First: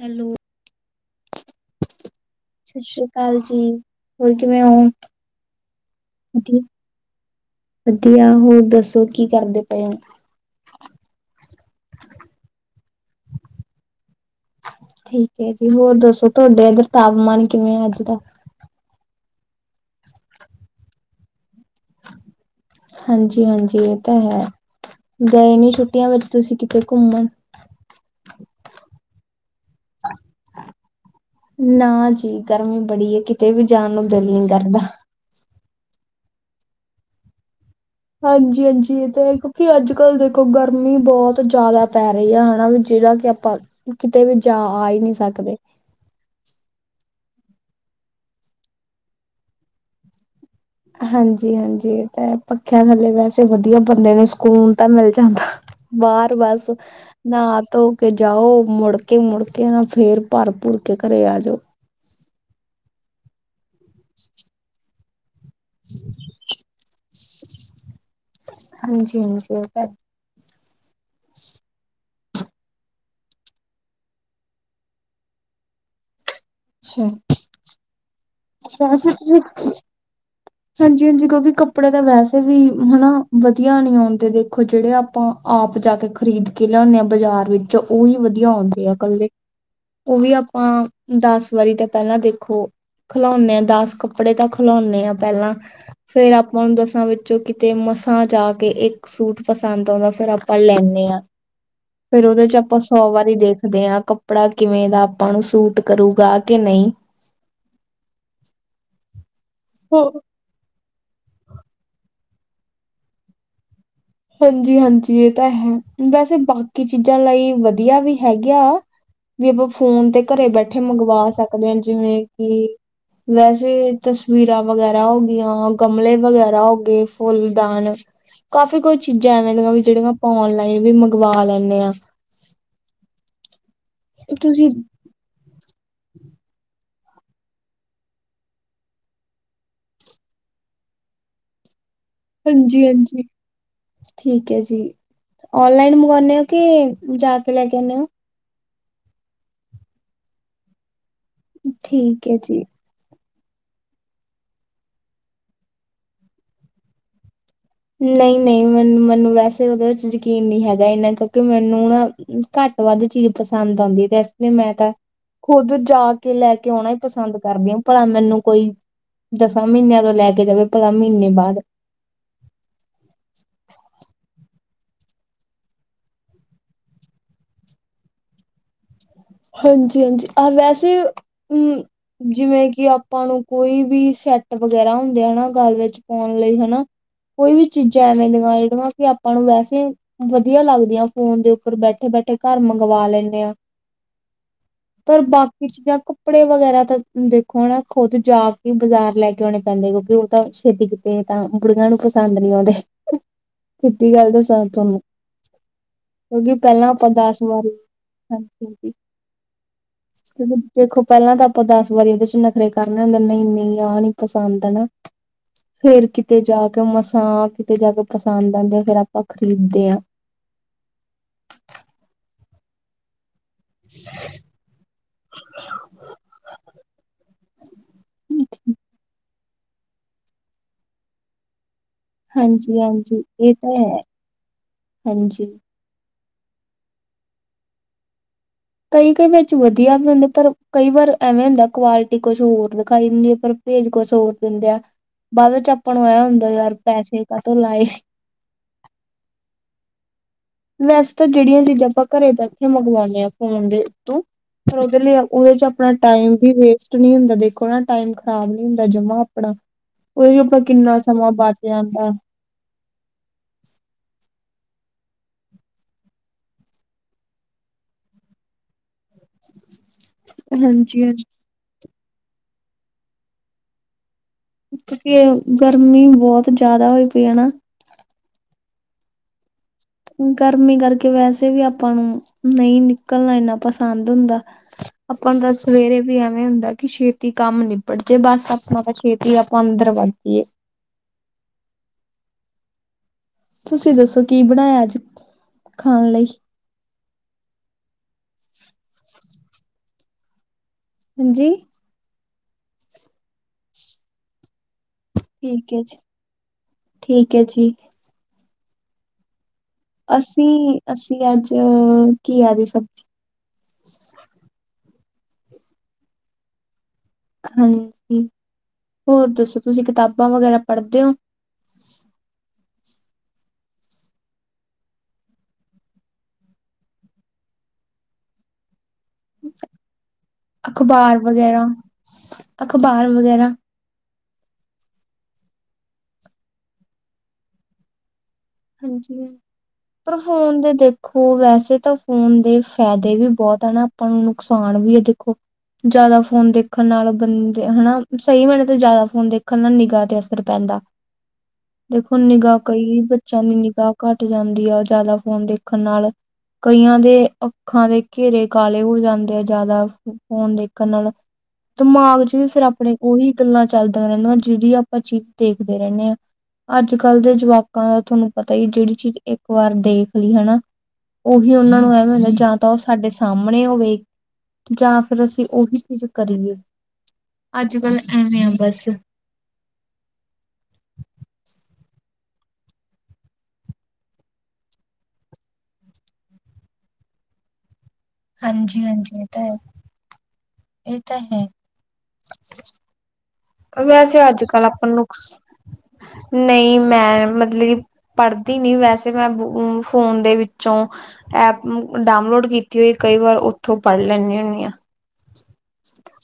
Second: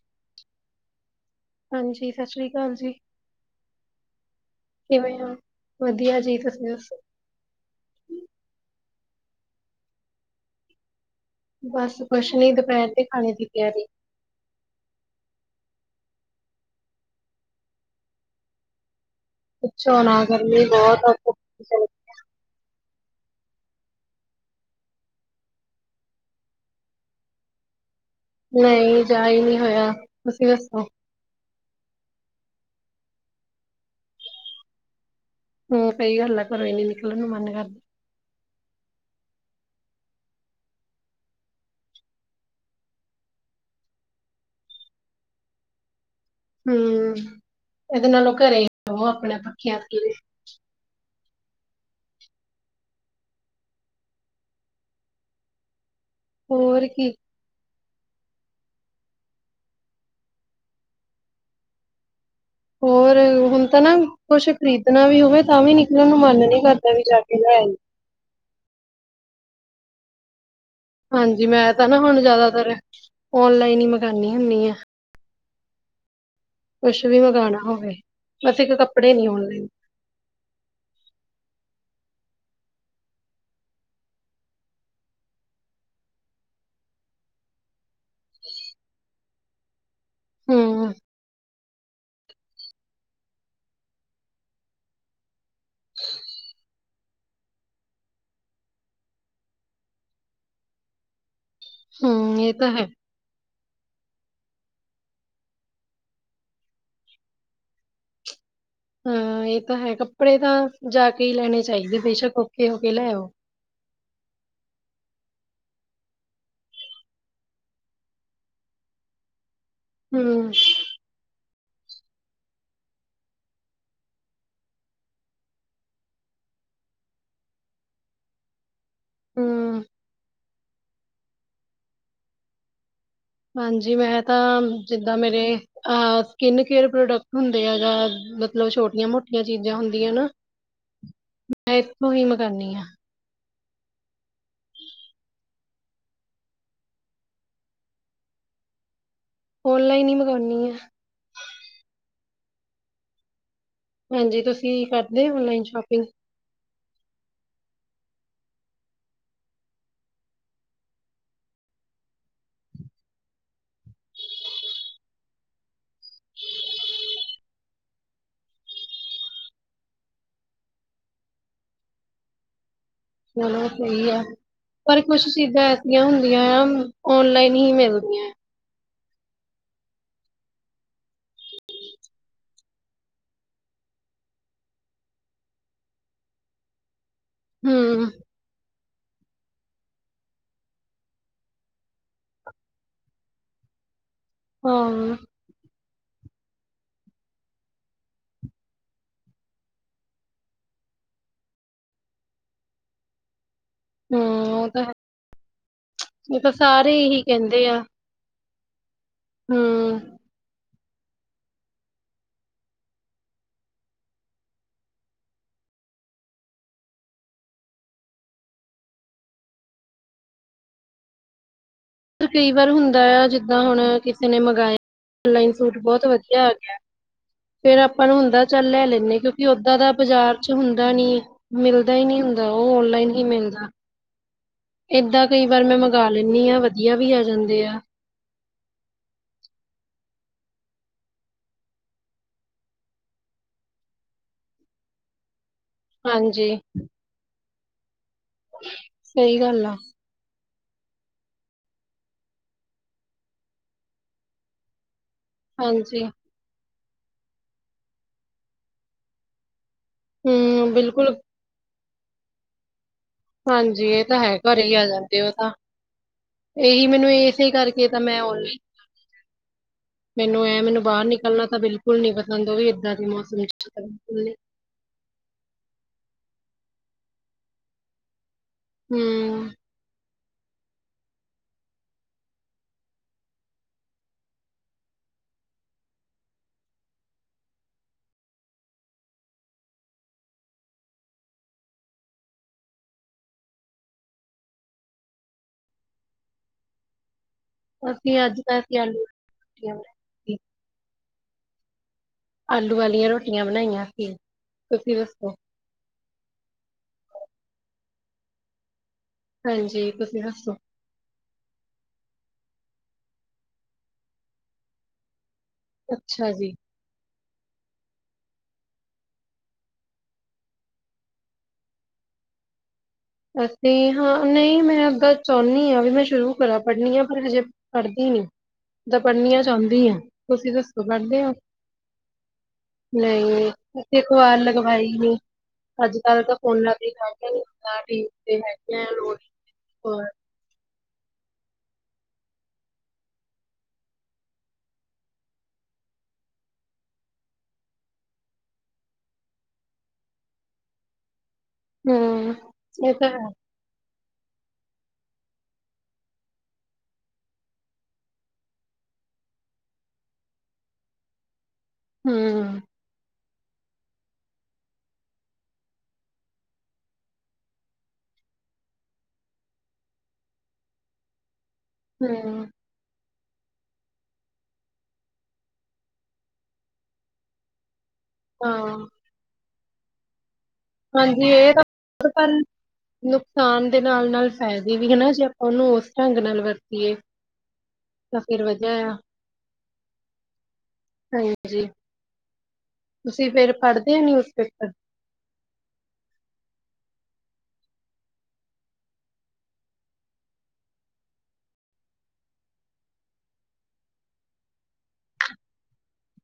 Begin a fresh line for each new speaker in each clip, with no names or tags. Hello,
ਹਾਂਜੀ, ਸ੍ਰੀ ਅਕਾਲ
ਸਤਿ
ਜੀ,
ਸ੍ਰੀ ਅਕਾਲ ਜੀ ਹੋਰ ਕਿਵੇਂ ਹੋ,
ਹੋ? ਵਧੀਆ ਜੀ, ਤੁਸੀਂ ਦੱਸੋ?
ਵਧੀਆ ਹੋਰ ਦੱਸੋ? ਕੀ ਕਰਦੇ ਪਏ ਉਹ।
ਬਸ, ਕੁਛ ਨੀ ਦੁਪਹਿਰ ਦੇ ਖਾਣੇ ਦੀ ਤਿਆਰੀ
ਠੀਕ ਹੈ ਜੀ, ਹੋਰ ਦੱਸੋ? ਤੁਹਾਡੇ ਇੱਧਰ ਤਾਪਮਾਨ ਕਿਵੇਂ ਅੱਜ ਦਾ।
ਪੁੱਛੋ ਨਾ ਗਰਮੀ ਬਹੁਤ ਆ।
ਹਾਂਜੀ- ਹਾਂਜੀ ਇਹ ਤਾਂ ਹੈ। ਗਏ ਨੀ ਛੁੱਟੀਆਂ ਵਿੱਚ ਤੁਸੀਂ ਕਿਤੇ ਘੁੰਮਣ,
ਨਹੀਂ, ਜਾਈ ਨਹੀਂ- ਹੋਇਆ ਤੁਸੀਂ ਦੱਸੋ?
ਨਾ ਜੀ, ਗਰਮੀ ਬੜੀ ਹੇ ਕਿਤੇ ਵੀ ਜਾਣ ਨੂੰ ਦਿਲ ਨੀ ਕਰਦਾ।
ਹੂੰ ਸਈ ਗੱਲ ਆ, ਘਰੋਂ ਹੀ ਨਿਕਲਣ ਨੂੰ ਮਨ ਨੀ ਕਰਦਾ
ਹਾਂਜੀ-ਹਾਂਜੀ, ਤੇ ਕਿਉਂਕਿ ਅੱਜ ਕੱਲ ਦੇਖੋ ਗਰਮੀ ਬਹੁਤ ਜ਼ਿਆਦਾ ਪੈ ਰਹੀ ਹੈ ਹਨਾ ਵੀ ਜਿਹੜਾ ਕਿ ਆਪਾਂ ਕਿਤੇ ਵੀ ਜਾ, ਆ ਹੀ ਨਹੀਂ ਸਕਦੇ।
ਹੂੰ ਇਹਦੇ ਨਾਲੋਂ ਘਰੇ [unintelligible] ਆਪਣੇ ਪੱਖੀਆਂ ਕਿਵੇਂ
ਹਾਂਜੀ- ਹਾਂਜੀ, ਤੇ ਪੱਖਿਆਂ ਥੱਲੇ ਵੈਸੇ ਵਧੀਆ ਬੰਦੇ ਨੂੰ ਸਕੂਨ ਤਾਂ ਮਿਲ ਜਾਂਦਾ ਬਾਹਰ ਬਸ
ਹੋਰ ਕੀ।
ਨਹਾ ਤੋਂ- ਕੇ ਜਾਓ ਮੁੜਕੇ -ਮੁੜਕੇ ਨਾ ਫੇਰ ਭਰ ਭੁਰ ਕੇ ਘਰੇ ਆ ਜਾਓ।
ਹੋਰ ਹੁਣ ਤ ਨਾ ਕੁੱਛ [unintelligible] ਕਰ੍ਰੀਦਾ ਇਨਾ ਵੀ ਹੋਵੇ ਤਾਂ ਵੀ ਨਿਕਲਣ ਨੂੰ ਮਨ ਨੀ ਕਰਦਾ ਵੀ ਜਾ ਕੇ ਲੇ
ਹਾਂਜੀ-ਹਾਂਜੀ, ਉਹ ਤੇ
ਹਾਂਜੀ, ਮੈਂ ਤਾਂ ਨਾ ਹੁਣ ਜਿਆਦਾਤਰ ਓਨਲਾਈਨ ਹੀ ਮੰਗਉਣੀ ਹੁੰਣੀ ਹ। ਕੁਛ ਵੀ ਮੰਗਉਣਾ ਹੋਵੇ। ਬਸ ਇੱਕ
ਸ
ਕੱਪੜੇ ਨੀ ਔਨਲਾਈਨ
[unintelligible] ਹਾਂਜੀ- ਹਾਂਜੀ, ਕਿਉੰਕਿ ਕੱਪੜੇ ਤਾਂ ਵੈਸੇ ਵੀ ਹਨਾ ਵਧੀਆ ਨਹੀਂ ਆਉਂਦੇ, ਦੇਖੋ ਜਿਹੜੇ ਆਪਾਂ ਆਪ ਜਾ ਕੇ ਖ਼ਰੀਦ ਕੇ ਲਿਆਉਦੇ ਆਾਂ ਬਾਜ਼ਾਰ ਵਿੱਚੋ ਉਹੀ ਵਧੀਆ ਆਉਂਦੇ ਆ ਇਕੱਲੇ। ਉਹ ਵੀ ਆਪਾਂ
ਹੂੰ
ਦੱਸ ਵਾਰੀ ਤਾਂ ਪਹਿਲਾਂ ਦੇਖੋ, ਖਿਲਾਉਂਨੇ ਹਾਂ ਦਸ ਕੱਪੜੇ ਤਾਂ ਖਿਲੁਣੇ ਹਾਂ। ਪਹਿਲਾਂ ਫੇਰ ਆਪਾਂ ਨੂੰ ਦੱਸ ਾਂ ਵਿੱਚੋਂ ਕਿਤੇ ਮਸਾਂ ਜਾ ਕੇ ਇੱਕ ਸੂਟ ਪਸੰਦ ਆਉਂਦਾ ਫ਼ਿਰ ਆਪਾਂ ਲੈਂਨੇ ਹਾਂ। ਫਿਰ
ਹੂੰ
ਉਹਦੇ
ਇਹ
ਚ
ਤਾਂ
ਆਪਾਂ
ਹੈ
ਸੌ ਵਾਰੀ ਦੇਖ ਦੇ ਹਾਂ ਕੱਪੜਾ ਕਿਵੇਂ ਦਾ ਆਪਾਂ ਨੂੰ ਸੂਟ ਕਰੂਗਾ ਕਿ ਨਹੀਂ।
ਹਾਂ ਇਹ ਤਾਂ ਹੈ
ਹੋ
ਕੱਪੜੇ ਤਾਂ ਜਾ ਕੇ ਹੀ, ਲੈਣੇ ਚਾਹੀਦੇ ਬੇਸ਼ੱਕ ਔਖੇ ਹੋ ਕੇ ਲੈ ਆਓ।
ਹਾਂਜੀ-ਹਾਂਜੀ, ਇਹ ਤਾਂ ਹੈ ਵੈਸੇ, ਬਾਕੀ ਚੀਜ਼ਾਂ ਲਈ ਵਧੀਆ ਵੀ ਹੈਗੀ ਆ। ਵੀ [unintelligible] ਆਪਾਂ ਫੋਨ ਤੇ ਘਰੇ
ਹੂੰ
ਬੈਠੇ ਮੰਗਵਾ ਸਕ ਦੇ ਜਿਵੇਂ ਕਿ ਵੈਸੇ ਤਸਵੀਰਾਂ ਵਗੈਰਾ ਹੋ ਗਈਆਂ ਗਮਲੇ ਵਗੈਰਾ ਹੋ ਗਏ ਫੁੱਲਦਾਨ ਕਾਫੀ ਕੁਛ ਚੀਜਾਂ ਐਵੇਂ ਲਗਾ ਵੀ
ਹੂੰ
ਜਿਹੜੀਆ ਪਾਉਣ ਲੱ ਵੀ ਮੰਗਵਾ ਲੈਨੇ ਆ,
ਹਾਂਜੀ ਮੈਂ ਤਾਂ ਜਿੱਦਾਂ ਮੇਰੇ ਸਕਿਨ ਕੇਅਰ ਪ੍ਰੋਡਕਟ ਹੁੰਦੇ ਆ ਜਾਂ ਮਤਲਬ ਛੋਟੀਆਂ ਮੋਟੀਆਂ ਚੀਜਾਂ ਹੁੰਦੀਆਂ ਨਾ ਮੁਹਿੰਮ ਕਰਨੀ ਆ।
ਹਾਂਜੀ ਹਾਂਜੀ ਠੀਕ ਹੈ ਜੀ ਔਨਲਾਈਨ ਮੰਗਵਾਨੇ ਹੋ ਕਿ ਜਾ ਕੇ ਲੈ ਕੇ ਆਦੇ ਹੋ।
ਔਨਲਾਈਨ ਹੀ ਮਗਾਨੀ ਆ।
ਠੀਕ ਹੈ ਜੀ,
ਹਾਂਜੀ, ਤੁਸੀਂ ਕਰਦੇ ਔਨਲਾਈਨ ਸ਼ੋਪਿੰਗ
ਨਹੀਂ-ਨਹੀਂ, ਮੈਨੂੰ-ਮੈਨੂੰ ਵੈਸੇ ਉਹਦੇ ਵਿੱਚ ਯਕੀਨ ਨਹੀਂ ਹੈਗਾ, ਇਨਾ ਕਿਉਂਕਿ ਮੈਨੂੰ ਨਾ ਘੱਟ ਵੱਧ ਚੀਜ਼ ਪਸੰਦ ਆਦੀ ਤੇ ਇਸ ਲਈ ਮੈਂ ਤਾਂ ਖੁਦ ਜਾ ਕੇ ਲੈ ਕੇ ਆਣਾ ਹੀ ਪਸੰਦ ਕਰਦੀ ਹਾ ਭਲਾ ਮੈਨੂੰ ਕੋਈ ਦਸਾਂ ਮਹੀਨਿਆਂ ਤੋਂ ਲੈ ਕੇ ਜਾਵੇ ਭਲਾ ਮਹੀਨੇ ਬਾਦ
ਚਲੋ, ਸਹੀ ਆ ਪਰ ਕੁਛ ਚੀਜ਼ਾਂ ਐਸੀਆਂ ਹੁੰਦੀਆਂ ਆ ਔਨਲਾਈਨ ਹੀ ਮਿਲਦੀਆਂ ਹੈ।
ਹਾਂਜੀ-ਹਾਂਜੀ, ਆ ਵੈਸੇ ਜਿਵੇਂ ਕਿ ਆਪਾਂ ਨੂੰ ਕੋਈ ਵੀ ਸੈਟ ਵਗੈਰਾ ਹੁੰਦੇ ਹਨਾ, ਗੱਲ ਵਿੱਚ ਪਾਣ ਲਈ ਹਨਾ। ਕੋਈ ਵੀ
ਹੂੰ
ਚੀਜ਼ਾਂ ਐਵੇਂ ਲਗਾ ਲ ਕਿ ਆਪਾਂ ਨੂੰ ਵੈਸੇ ਵਧੀਆ ਲੱਗਦੀਆਂ ਫੋਨ ਦੇ ਉੱਪਰ ਬੈਠੇ ਬੈਠੇ ਘਰ ਮੰਗਵਾ ਲੈਂਨੇ ਹਾਂ।
ਹਾਂ
ਪਰ ਬਾਕੀ ਚੀਜ਼ਾਂ, ਕੱਪੜੇ ਵਗੈਰਾ ਤਾਂ ਦੇਖੋ ਨਾ ਖੁੱਦ ਜਾ ਕੇ ਬਜ਼ਾਰ ਲੈ ਕੇ ਆਣੇ ਪੈਂਦੇ ਕਿਉਂਕਿ ਉਹ ਤਾਂ ਛੇਤੀ ਕੀਤੇ ਤਾਂ ਬੁੜੀਆਂ ਨੂੰ ਪਸੰਦ ਨੀ ਆਦੇ। ਸਿੰਧੀ
ਹਮ
ਗੱਲ ਦੱਸਾਂ,
ਉਹ ਤਾਂ ਹੈ
ਤੁਹਾਨੂੰ
ਇਹ ਤਾਂ
ਕਿਉਂਕਿ ਪਹਿਲਾਂ
ਸਾਰੇ
ਆਪਾਂ ਦਸ ਵਾਰੀ ਹਾਂਜੀ,
ਹੂੰ,
ਦੇਖੋ, ਪਹਿਲਾਂ ਤਾਂ ਆਪਾਂ ਦਸ ਵਾਰੀ ਉਹਦੇ ਚ ਨਖਰੇ ਕਰਨੇ ਹੁੰਦੇ ਨਹੀਂ-ਨਹੀਂ ਆਹ ਨੀ ਪਸੰਦ ਆ ਨਾ ਫੇਰ ਕਿਤੇ ਜਾ ਕੇ ਮਸਾਂ ਕਿਤੇ ਜਾ ਕੇ ਪਸੰਦ ਆਦੇ ਆ ਫਿਰ ਆਪਾਂ ਖ਼ਰੀਦਦੇ ਹਾਂ।
ਕਈ ਵਾਰ ਹੁੰਦਾ ਆ ਜ ਜਦਾਂ ਹੁਣ ਕਿਸੇ ਨੇ ਮੰਗਾਇਆ ਔਨਲਾਈਨ ਸੂਟ ਬਹੁਤ ਵਧੀਆ ਆ ਗਿਆ ਫੇਰ ਆਪਾਂ ਨੂੰ ਹੁੰਦਾ ਚੱਲ ਲੈ ਲੈਂਨੇ ਆ ਕਿਉਂਕਿ ਉਦਾ ਦਾ ਬਾਜ਼ਾਰ ਚ ਹੁੰਦਾ ਨੀ ਮਿਲ
ਹਾਂਜੀ-ਹਾਂਜੀ ਇਹ ਤਾਂ ਹੈ,
ਏਦਾਂ
ਹਾਂਜੀ
ਕਈ ਵਾਰ ਮੈਂ ਮੰਗਵਾ, ਲੈਂਨੀ ਹਾਂ ਵਧੀਆ ਵੀ ਆ ਜਾਂਦੇ ਆ।
ਕਈ-ਕਈ ਵਿੱਚ ਵਧੀਆ ਵੀ ਹੁੰਦੇ ਪਰ ਕਈ ਵਾਰ ਐਵੇਂ ਹੁੰਦਾ, ਕੁਆਲਿਟੀ ਕੁਛ ਹੋਰ ਦਿਖਾਈ ਦਿੰਦੀ ਹੈ, ਪਰ ਭੇਜ ਕੁਛ ਹੋਰ ਦਿੰਦਾ, ਬਾਅਦ ਵਿੱਚ ਆਪਾ ਨੂੰ ਐ ਹੁੰਦਾ
ਹਾਂਜੀ
ਯਾਰ ਪੈਸੇ, ਲਾਏ,
ਸਹੀ ਗੱਲ ਆ
ਵੈਸੇ ਤਾਂ ਜਿਹੜੀਆਂ ਚੀਜ਼ਾਂ ਆਪਾਂ ਘਰੇ ਬੈਠੇ ਮੰਗਵਾਨੇ ਆ ਫੋਨ ਤੋ ਫੇਰ ਉਹਦੇ ਲਈ ਉਹਦੇ ਚ ਆਪਣਾ
ਹਾਂਜੀ
ਟਾਈਮ ਵੀ ਵੇਸਟ ਟ ਨੀ ਹੁੰਦਾ ਦੇਖੋ ਨਾ ਟਾਈਮ ਖ਼ਰਾਬ ਨੀ ਹੁੰਦਾ ਜਮਾਂ ਆਪਣਾ ਉਹ ਆਪਾਂ
ਹਮ
ਕਿੰਨਾ
ਬਿਲਕੁਲ
ਸਮਾਂ ਬਚ ਜਾਂ ਹਾਂ,
ਹਾਂਜੀ, ਇਹ ਤਾਂ ਹੈ, ਘਰ ਹੀ ਆ ਜਾਂਦੇ ਉਹ ਤਾਂ ਇਹੀ ਮੈਨੂੰ ਇਸੇ ਕਰਕੇ ਤਾਂ ਮੈਂ ਔਨ ਮੈਨੂੰ ਐ ਮੈਨੂੰ
ਹਾਂਜੀ
ਬਾਹਰ
ਹਾਂਜੀ
ਨਿਕਲਣਾ ਤਾਂ ਬਿਲ ਹੁਣ ਨੀ ਪਸੰਦ ਉਹ ਵੀ ਏਦਾਂ ਦੇ ਮੌਸਮ ਚ [unintelligible]
ਕਿਉਂਕਿ ਗਰਮੀ ਬਹੁਤ ਜ਼ਿਆਦਾ ਹੋਈ ਪਈ ਹੈ ਨਾ,
ਹੂੰ,
ਗਰਮੀ ਕਰਕੇ ਵੈਸੇ ਵੀ ਆਪਾਂ ਨੂੰ ਨਹੀਂ ਨਿਕਲਣਾ ਇੰਨਾ ਪਸੰਦ ਹੁੰਦਾ ਆਪਾਂ ਤਾਂ ਸਵੇਰੇ ਵੀ ਐਵੇਂ ਹੁੰਦਾ, ਕਿ ਛੇਤੀ ਕੰਮ ਨਿਬੜ ਜਾੇ ਬਸ ਆਪਾਂ ਤਾਂ ਛੇਤੀ ਆਪਾਂ ਅੰਦਰ ਬੜ ਜਾਈਏ। ਤੁਸੀਂ ਦੱਸੋ ਕੀ ਬਣਾਇਆ, ਅੱਜ ਖਾਣ ਲਈ
ਅਸੀ ਅੱਜ ਵੇਸੇ ਆਲੂ, ਠੀਕ,
ਹਾਂਜੀ,
ਆਲੂ ਵਾਲੀਆਂ ਰੋਟੀਆਂ ਬਣਾਈਆਂ ਸੀ। ਤੁਸੀਂ ਦੱਸੋ?
ਠੀਕ ਹੈ ਜੀ ਠੀਕ ਹੈ ਜੀ।
ਹਾਂਜੀ, ਤੁਸੀਂ ਦੱਸੋ?
ਅਸੀਂ ਅਸੀਂ ਅੱਜ ਕੀ ਆਦ ਇਹ ਸਭ ਜੀ।
ਅੱਛਾ ਜੀ।
ਹਾਂਜੀ ਹੋਰ ਦੱਸੋ, ਤੁਸੀਂ ਕਿਤਾਬਾਂ ਵਗੈਰਾ ਪੜ੍ਹਦੇ ਹੋ?
ਅਸੀਂ ਹਾਂ ਨਹੀਂ ਮੈਂ ਚਾਹੁੰਦੀ, ਵੀ ਮੈਂ ਸ਼ੁਰੂ ਕਰਾਂ ਪੜ੍ਹਨੀ ਹ ਪਰ ਹਜੇ ਪੜ੍ਹਦੀ ਨਹੀਂ ਤਾਂ ਪੜ੍ਹਨੀਆਂ ਚਾਹੁੰਦੀ । ਤੁਸੀਂ ਦੱਸੋ
ਅਖ਼ਬਾਰ
ਪੜ੍ਹਦੇ ਹੋ
ਵਗੈਰਾ ਅਖ਼ਬਾਰ ਵਗੈਰਾ
ਨਹੀਂ, ਅਸੀਂ ਅਖਬਾਰ ਲਗਵਾਈ ਅੱਜ ਕੱਲ ਤਾਂ ਫੋਨਾ ਤੇ ਹਰ ਸਾਡੀ
ਹਾਂਜੀ ਪਰ ਹੁਣ ਤੇ ਦੇਖੋ ਵੈਸੇ ਤਾਂ ਫ਼ੋਨ ਦੇ ਫਾਇਦੇ ਵੀ ਬਹੁਤ ਆ ਨਾ ਆਪਾਂ ਨੂੰ ਨੁਕਸਾਨ ਵੀ ਹੈ ਦੇਖੋ ਜ਼ਿਆਦਾ ਫੋਨ ਦੇਖਣ ਨਾਲ ਬੰਦੇ ਹਨਾ, ਸਹੀ ਮਣੇ ਤਾਂ ਜ਼ਿਆਦਾ ਫੋਨ ਦੇਖਣ ਨਾਲ ਨਿਗਾਹ ਤੇ ਅਸਰ ਪੈਂਦਾ। ਦੇਖੋ
ਹੂੰ,
ਨਿਗਾਹ
ਇਹ
ਕਈ
ਤਾਂ ਹੈ।
ਘੱਟ ਜਾਂਦੀ, ਆ ਜ਼ਿਆਦਾ ਫੋਨ ਦੇਖਣ ਨਾਲ ਕਈਆਂ ਦੇ ਅੱਖਾਂ ਦੇ ਘੇਰੇ ਕਾਲੇ ਹੋ ਜਾਂਦੇ, ਆ ਜ਼ਿਆਦਾ ਫੋਨ ਦੇਖਣ ਨਾਲ- ਦਿਮਾਗ ਚ ਵੀ
ਹੂੰ,
ਫੇਰ ਆਪਣੇ ਉਹੀ ਗੱਲਾਂ ਚੱਲਦੀਆਂ ਰਹਿੰਦਾ, ਜਿਹੜੀ ਆਪਾਂ ਚੀਜ਼ ਦੇਖਦੇ ਰਹਿੰਦੇ ਹਾਂ, ਅੱਜ ਕੱਲ੍ਹ ਦੇ ਜਵਾਕਾਂ ਦਾ ਤੁਹਾਨੂੰ ਪਤਾ ਹੀ ਜਿਹੜੀ ਚੀਜ਼ ਇੱਕ ਵਾਰ ਦੇਖ ਲਈ ਹੈ, ਉਹੀ ਵੀ ਉਹਨਾ ਨੂੰ ਐਵੇ ਹੁੰਦਾ,
ਹੂੰ,
ਜਾਂ ਤਾਂ ਉਹ ਸਾਡੇ ਸਾਹਮਣੇ ਹੋਵੇ, ਜਾਂ ਫਿਰ ਅਸੀਂ ਉਹੀ ਚੀਜ਼ ਕਰੀਏ ਅੱਜ ਕੱਲ ਹਾਂ ਬੱਸ।
ਹਾਂਜੀ, ਇਹ ਤਾਂ ਨੁਕਸਾਨ ਦੇ ਨਾਲ ਨਾਲ ਫਾਇਦੇ ਵੀ ਹਨਾ, ਜੇ ਆਪਾਂ ਉਹਨੂੰ ਉਸ ਢੰਗ ਨਾਲ ਵਰਤੀਏ ਤਾਂ ਫਿਰ ਵਧੀਆ
ਹਾਂਜੀ
ਆ,
ਹਾਂਜੀ ਇਹ ਤਾਂ ਹੈ। ਇਹ ਤ ਹੈ
ਹਾਂਜੀ ਤੁਸੀਂ ਫੇਰ ਪੜ੍ਹਦੇ ਹੋ
ਵੈਸੇ ਅੱਜ ਕੱਲ
ਨਿਊਜ਼ਪੇਪਰ?
ਆਪਾਂ ਨੂੰ ਨਹੀਂ ਮੈਂ ਮਤਲਬ ਕਿ ਪੜ੍ਹਦੀ ਨੀ ਵੈਸੇ, ਮੈਂ ਫੋਨ ਦੇ ਵਿੱਚੋਂ ਐਪ ਡਾਊਨਲੋਡ ਕੀਤੀ ਹੋਈ, ਕਈ ਵਾਰ ਉੱਥੋਂ ਪੜ੍ਹ ਲੈਂਦੀ ਹੁੰਦੀ ਹਾਂ।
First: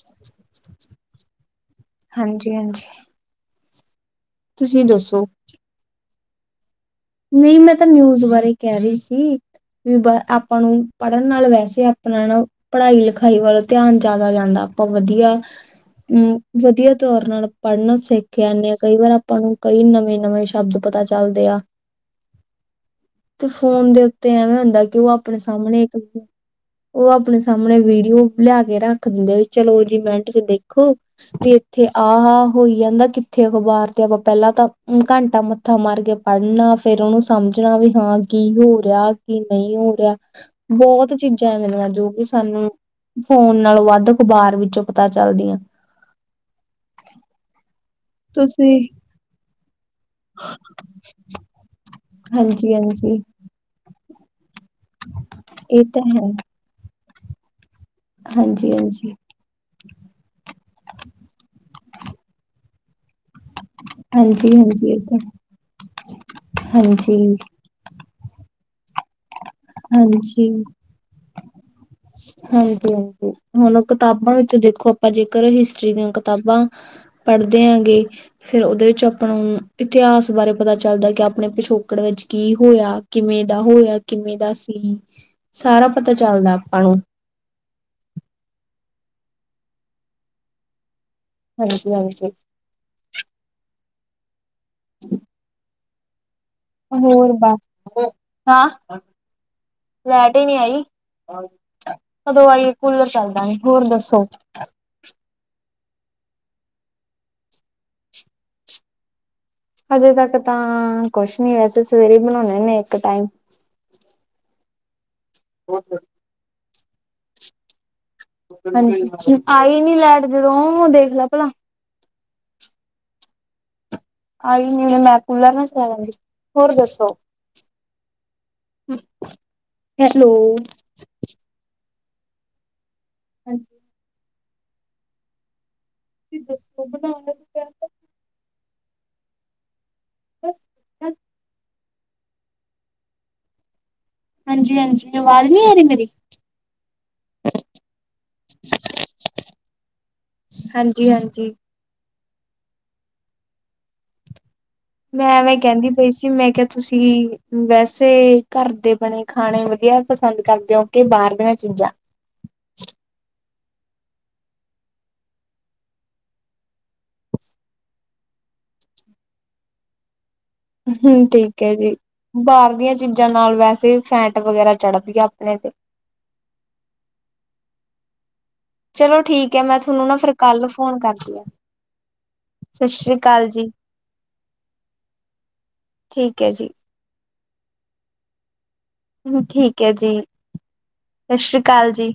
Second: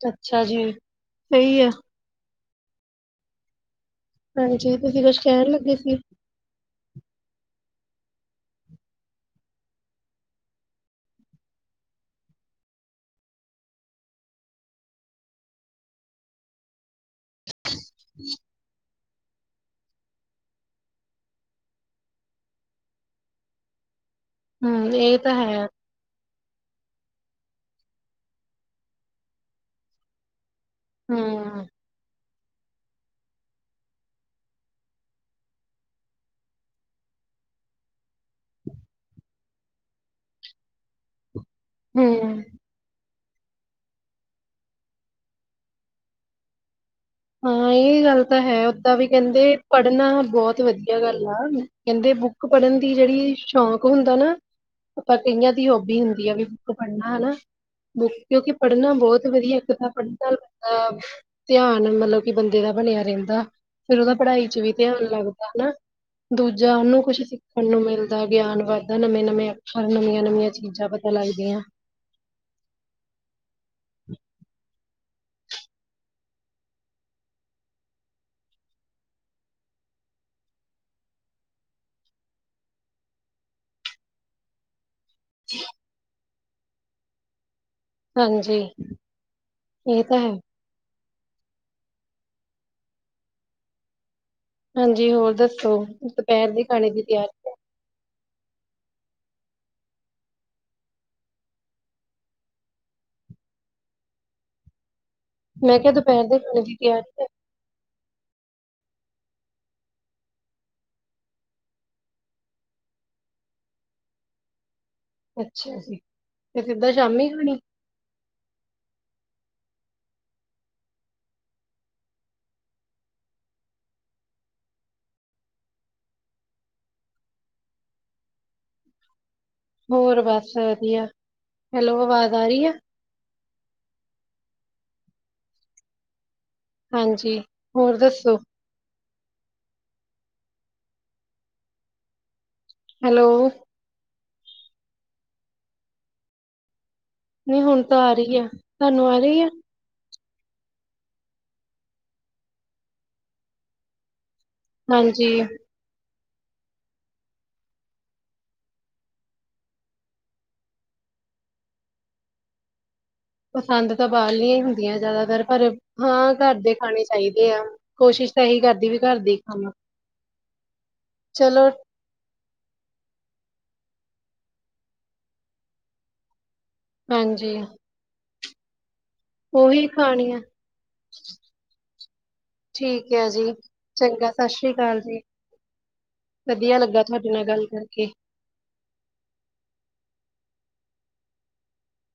ਅੱਛਾ ਜੀ ਸਹੀ ਆ।
ਹਾਂਜੀ ਹਾਂਜੀ।
ਹਾਂਜੀ ਤੁਸੀਂ ਕੁਛ ਕਹਿਣ ਲੱਗੇ ਸੀ।
ਨਹੀਂ ਮੈਂ ਤਾਂ ਨਿਊਜ਼ ਬਾਰੇ ਕਹਿ ਰਹੀ ਸੀ ਵੀ ਆਪਾਂ ਨੂੰ ਪੜ੍ਹਨ ਨਾਲ ਵੈਸੇ ਆਪਣਾ ਨਾ ਪੜ੍ਹਾਈ- ਲਿਖਾਈ ਵੱਲ ਧਿਆਨ ਜ਼ਿਆਦਾ ਜਾਂਦਾ, ਆਪਾਂ ਵਧੀਆ ਅਮ ਵਧੀਆ ਤੌਰ ਨਾਲ ਪੜ੍ਹਨ ਸਿੱਖ ਜਾਨੇ ਆਂ, ਕਈ ਵਾਰ ਆਪਾਂ ਨੂੰ ਕਈ ਨਵੇਂ-ਨਵੇਂ ਸ਼ਬਦ ਪਤਾ ਚੱਲਦੇ ਆ ਤੇ ਫੋਨ ਦੇ ਉ ਤੇ ਐਵੇਂ ਹੁੰਦਾ
ਹੂੰ,
ਕਿ ਉਹ
ਇਹ ਤਾਂ
ਆਪਣੇ
ਹੈ,
ਸਾਹਮਣੇ ਇੱਕ ਉਹ ਆਪਣੇ ਸਾਹਮਣੇ ਵੀਡੀਓ ਲਿਆ ਕੇ ਰੱਖ ਦਿੰਦੇ ਆ ਚਲੋ ਉਹੀ ਮਿੰਟ ਚ ਦੇਖ ਖੋ ਵੀ
ਹੂੰ,
ਇੱਥੇ ਆਹਾ ਹੋਈ ਜਾਂਦਾ, ਕਿੱਥੇ ਅਖ਼ਬਾਰ ਤੇ ਆਪਾਂ ਪਹਿਲਾਂ ਤਾਂ ਘੰਟਾ ਮੱਥਾ ਮਾਰ ਕੇ ਪੜ੍ਹਨਾ- ਫੇਿਰ ਉਹਨੂੰ ਸਮਝਣਾ ਵੀ ਹਾਂ, ਕੀ ਹੋ ਰਿਹਾ ਕੀ ਨਹੀਂ ਹੋ ਰਿਹਾ ਬਹੁਤ ਚੀਜ਼ਾਂ ਚ ਮੈਨੂੰ ਜੋ ਕਿ
ਹੂੰ।
ਸਾਨੂੰ ਫੋਨ ਨਾਲੋਂ ਵੱਧ ਅਖ਼ਬਾਰ ਵਿੱਚੋਂ ਪਤਾ ਚੱਲਦੀਆਂ।
ਹੋ ਹਾਂ ਇਹ ਗੱਲ ਤਾਂ ਹੈ
ਤੁਸੀਂ
ਓਦਾਂ ਵੀ ਕਹਿੰਦੇ ਪੜ੍ਹਨਾ ਬਹੁਤ ਵਧੀਆ ਗੱਲ ਆ ਕਹਿੰਦੇ ਬੁੱਕ
ਹਾਂਜੀ
ਪੜ੍ਹਨ ਦੀ
ਹਾਂਜੀ
ਜਿਹੜੀ ਸ਼ੌਂਕ ਹੁੰਦੀ ਐ ਹਨਾ, ਪਰ ਕਈਆਂ ਦੀ
ਇਹ
ਹੋਬੀ
ਤਾਂ ਹੈ
ਹੁੰਦੀ ਆ ਵੀ ਬੁੱਕ ਪੜ੍ਹਨਾ ਹਨਾ, ਬੁੱਕ ਕਿਉਂਕਿ
ਹਾਂਜੀ
ਪੜ੍ਹਨਾ
ਹਾਂਜੀ
ਬਹੁਤ ਵਧੀਆ ਕਿਤਾਬ ਪੜਦਾ ਬੰਦਾ ਧਿਆਨ ਮਤਲਬ ਕਿ ਬੰਦੇ ਦਾ ਬਣਿਆ ਰਹਿੰਦਾ। ਫਿਰ ਉਹਦਾ ਪੜ੍ਹਾਈ
ਹਾਂਜੀ
ਚ ਵੀ
ਹਾਂਜੀ ਇਹ
ਧਿਆਨ
ਤਾਂ
ਲੱਗਦਾ ਹਨਾ ਦੂਜਾ ਉਹਨੂੰ
ਹਾਂਜੀ
ਕੁਛ ਸਿੱਖਣ ਨੂੰ ਮਿਲ ਦਾ ਗਿਆਨ ਵੱਧਦਾ ਨਵੇਂ-ਨਵੇਂ ਅੱਖਰ ਨਵੀਆਂ-ਨਵੀਆਂ
ਹਾਂਜੀ,
ਚੀਜ਼ਾਂ ਪਤਾ ਲੱਗਦੀਆਂ।
ਹਾਂਜੀ, ਹਾਂਜੀ ਹੁਣ ਕਿਤਾਬਾਂ ਵਿੱਚ ਦੇਖੋ ਆਪਾਂ ਜੇਕਰ ਹਿਸਟਰੀ ਦੀਆਂ ਕਿਤਾਬਾਂ ਪੜ੍ਹਦੇ ਆਂਗੇ ਫੇਰ ਉਹਦੇ ਵਿੱਚ ਆਪਣਾ ਇਤਿਹਾਸ ਬਾਰੇ ਪਤਾ ਚੱਲਦਾ, ਕਿ ਆਪਣੇ ਪਿਛੋਕੜ ਵਿੱਚ ਕੀ ਹੋਇਆ ਕਿਵੇਂ ਦਾ ਹੋਇਆ ਕਿਵੇਂ ਦਾ [inaudible] ਸਾਰਾ ਪਤਾ ਚੱਲਦਾ ਆਪਾਂ ਨੂੰ
ਹਾਂਜੀ, ਇਹ ਤਾਂ ਹੈ।
ਹਾਂਜੀ, ਹਾਂਜੀ।
ਹਾਂਜੀ ਹੋਰ ਦੱਸੋ [inaudible] ਦੀ
ਹੋਰ
ਤਿਆਰੀ ਹੈ?
ਬਸ ਹੋ ਹਾਂ ਲੈਟ ਹੀ ਨਹੀਂ ਆਈ ਕਦੋਂ ਆਈ ਏ ਕੂਲਰ ਚੱਲਦਾ ਨੀ ਹੋਰ ਦੱਸੋ
ਮੈਂ ਕਿਹਾ ਦੁਪਹਿਰ ਦੇ ਖਾਣੇ ਦੀ ਤਿਆਰੀ ਐ।
ਹਜੇ ਤੱਕ ਤਾਂ ਕੁਛ ਨੀ ਵੈਸੇ ਸਵੇਰੇ ਬਣਾਣੇ ਨੇ ਇੱਕ ਟਾਈਮ
ਅੱਛਾ ਜੀ, ਤੇ ਸਿੱਧਾ ਸ਼ਾਮੀ ਖਾਣੀ
ਹਾਂਜੀ ਆਈ ਨੀ ਲੈਟ ਜਦੋਂ ਉਹ ਦੇਖ ਲੈ ਭਲਾ ਆਈ ਨੀ ਮੈਂ ਕੂਲਰ ਨਾ ਚਲਾ ਲੈਂਦੀ, ਹੋਰ ਦੱਸੋ
ਹੋਰ
ਹੈਲੋ
ਬਸ ਵਧੀਆ ਹੈਲੋ ਆਵਾਜ਼ ਆ ਰਹੀ ਹੈ
ਹਾਂਜੀ ਦੱਸੋ
ਹਾਂਜੀ
ਬਣਾਉਣਾ
ਹੋਰ ਦੱਸੋ
ਹੋਰ
ਹੈਲੋ
ਹਾਂਜੀ ਹਾਂਜੀ ਆਵਾਜ਼ ਨੀ ਆ ਰਹੀ ਮੇਰੀ
ਨਹੀਂ ਹੁਣ ਤਾਂ ਆ ਰਹੀ ਆ ਤੁਹਾਨੂੰ ਆ ਰਹੀ ਆ
ਹਾਂਜੀ ਹਾਂਜੀ
ਹਾਂਜੀ,
ਮੈਂਵੇਂ ਕਹਿੰਦੀ ਪਈ ਸੀ ਜਿਵੇਂ ਕਿਹਾ ਤੁਸੀਂ ਵੈਸੇ ਘਰ ਦੇ ਬਣੇ ਖਾਣੇ ਵਧੀਆ ਪਸੰਦ ਕਰਦੇ ਹੋ ਕਿ ਬਾਹਰ ਦੀਆਂ ਚੀਜ਼ਾਂ
ਪਸੰਦ ਤਾਂ ਬਾਲ ਨੀਆਂ ਹੁੰਦੀਆਂ ਜ਼ਿਆਦਾਤਰ ਪਰ ਹਾਂ ਘਰ ਦੇ ਖਾਣੇ ਚਾਹੀਦੇ ਆ ਕੋਸ਼ਿਸ਼ ਤਾਂ ਇਹੀ ਕਰਦੀ ਵੀ ਘਰ ਦੇ ਹੀ ਖਾਣਾ
ਹਮ ਠੀਕ ਹੈ ਜੀ ਬਾਹਰ ਦੀਆਂ ਚੀਜ਼ਾਂ ਨਾਲ ਵੈਸੇ ਸ਼ੈਂਟ ਵਗੈਰਾ ਚੜਪ ਗਿਆ ਆਪਣੇ ਤੇ
ਹਾਂਜੀ
ਚਲੋ ਠੀਕ ਹੈ ਮੈਂ
ਉਹੀ
ਤੁਹਾਨੂੰ ਨਾ
ਖਾਣੀ
ਫਿਰ
ਆ।
ਕੱਲ ਫੋਨ ਕਰਦੀ ਹਾਂ ਸਤਿ
ਠੀਕ
ਸ੍ਰੀ
ਹੈ
ਅਕਾਲ ਜੀ
ਚੰਗਾ ਸਤਿ ਸ੍ਰੀ ਅਕਾਲ ਜੀ,
ਠੀਕ ਹੈ ਜੀ
ਵਧੀਆ ਲੱਗਾ ਤੁਹਾਡੇ ਨਾਲ ਗੱਲ ਕਰਕੇ
ਠੀਕ ਹੈ ਜੀ ਸਤਿ ਸ੍ਰੀ ਅਕਾਲ ਜੀ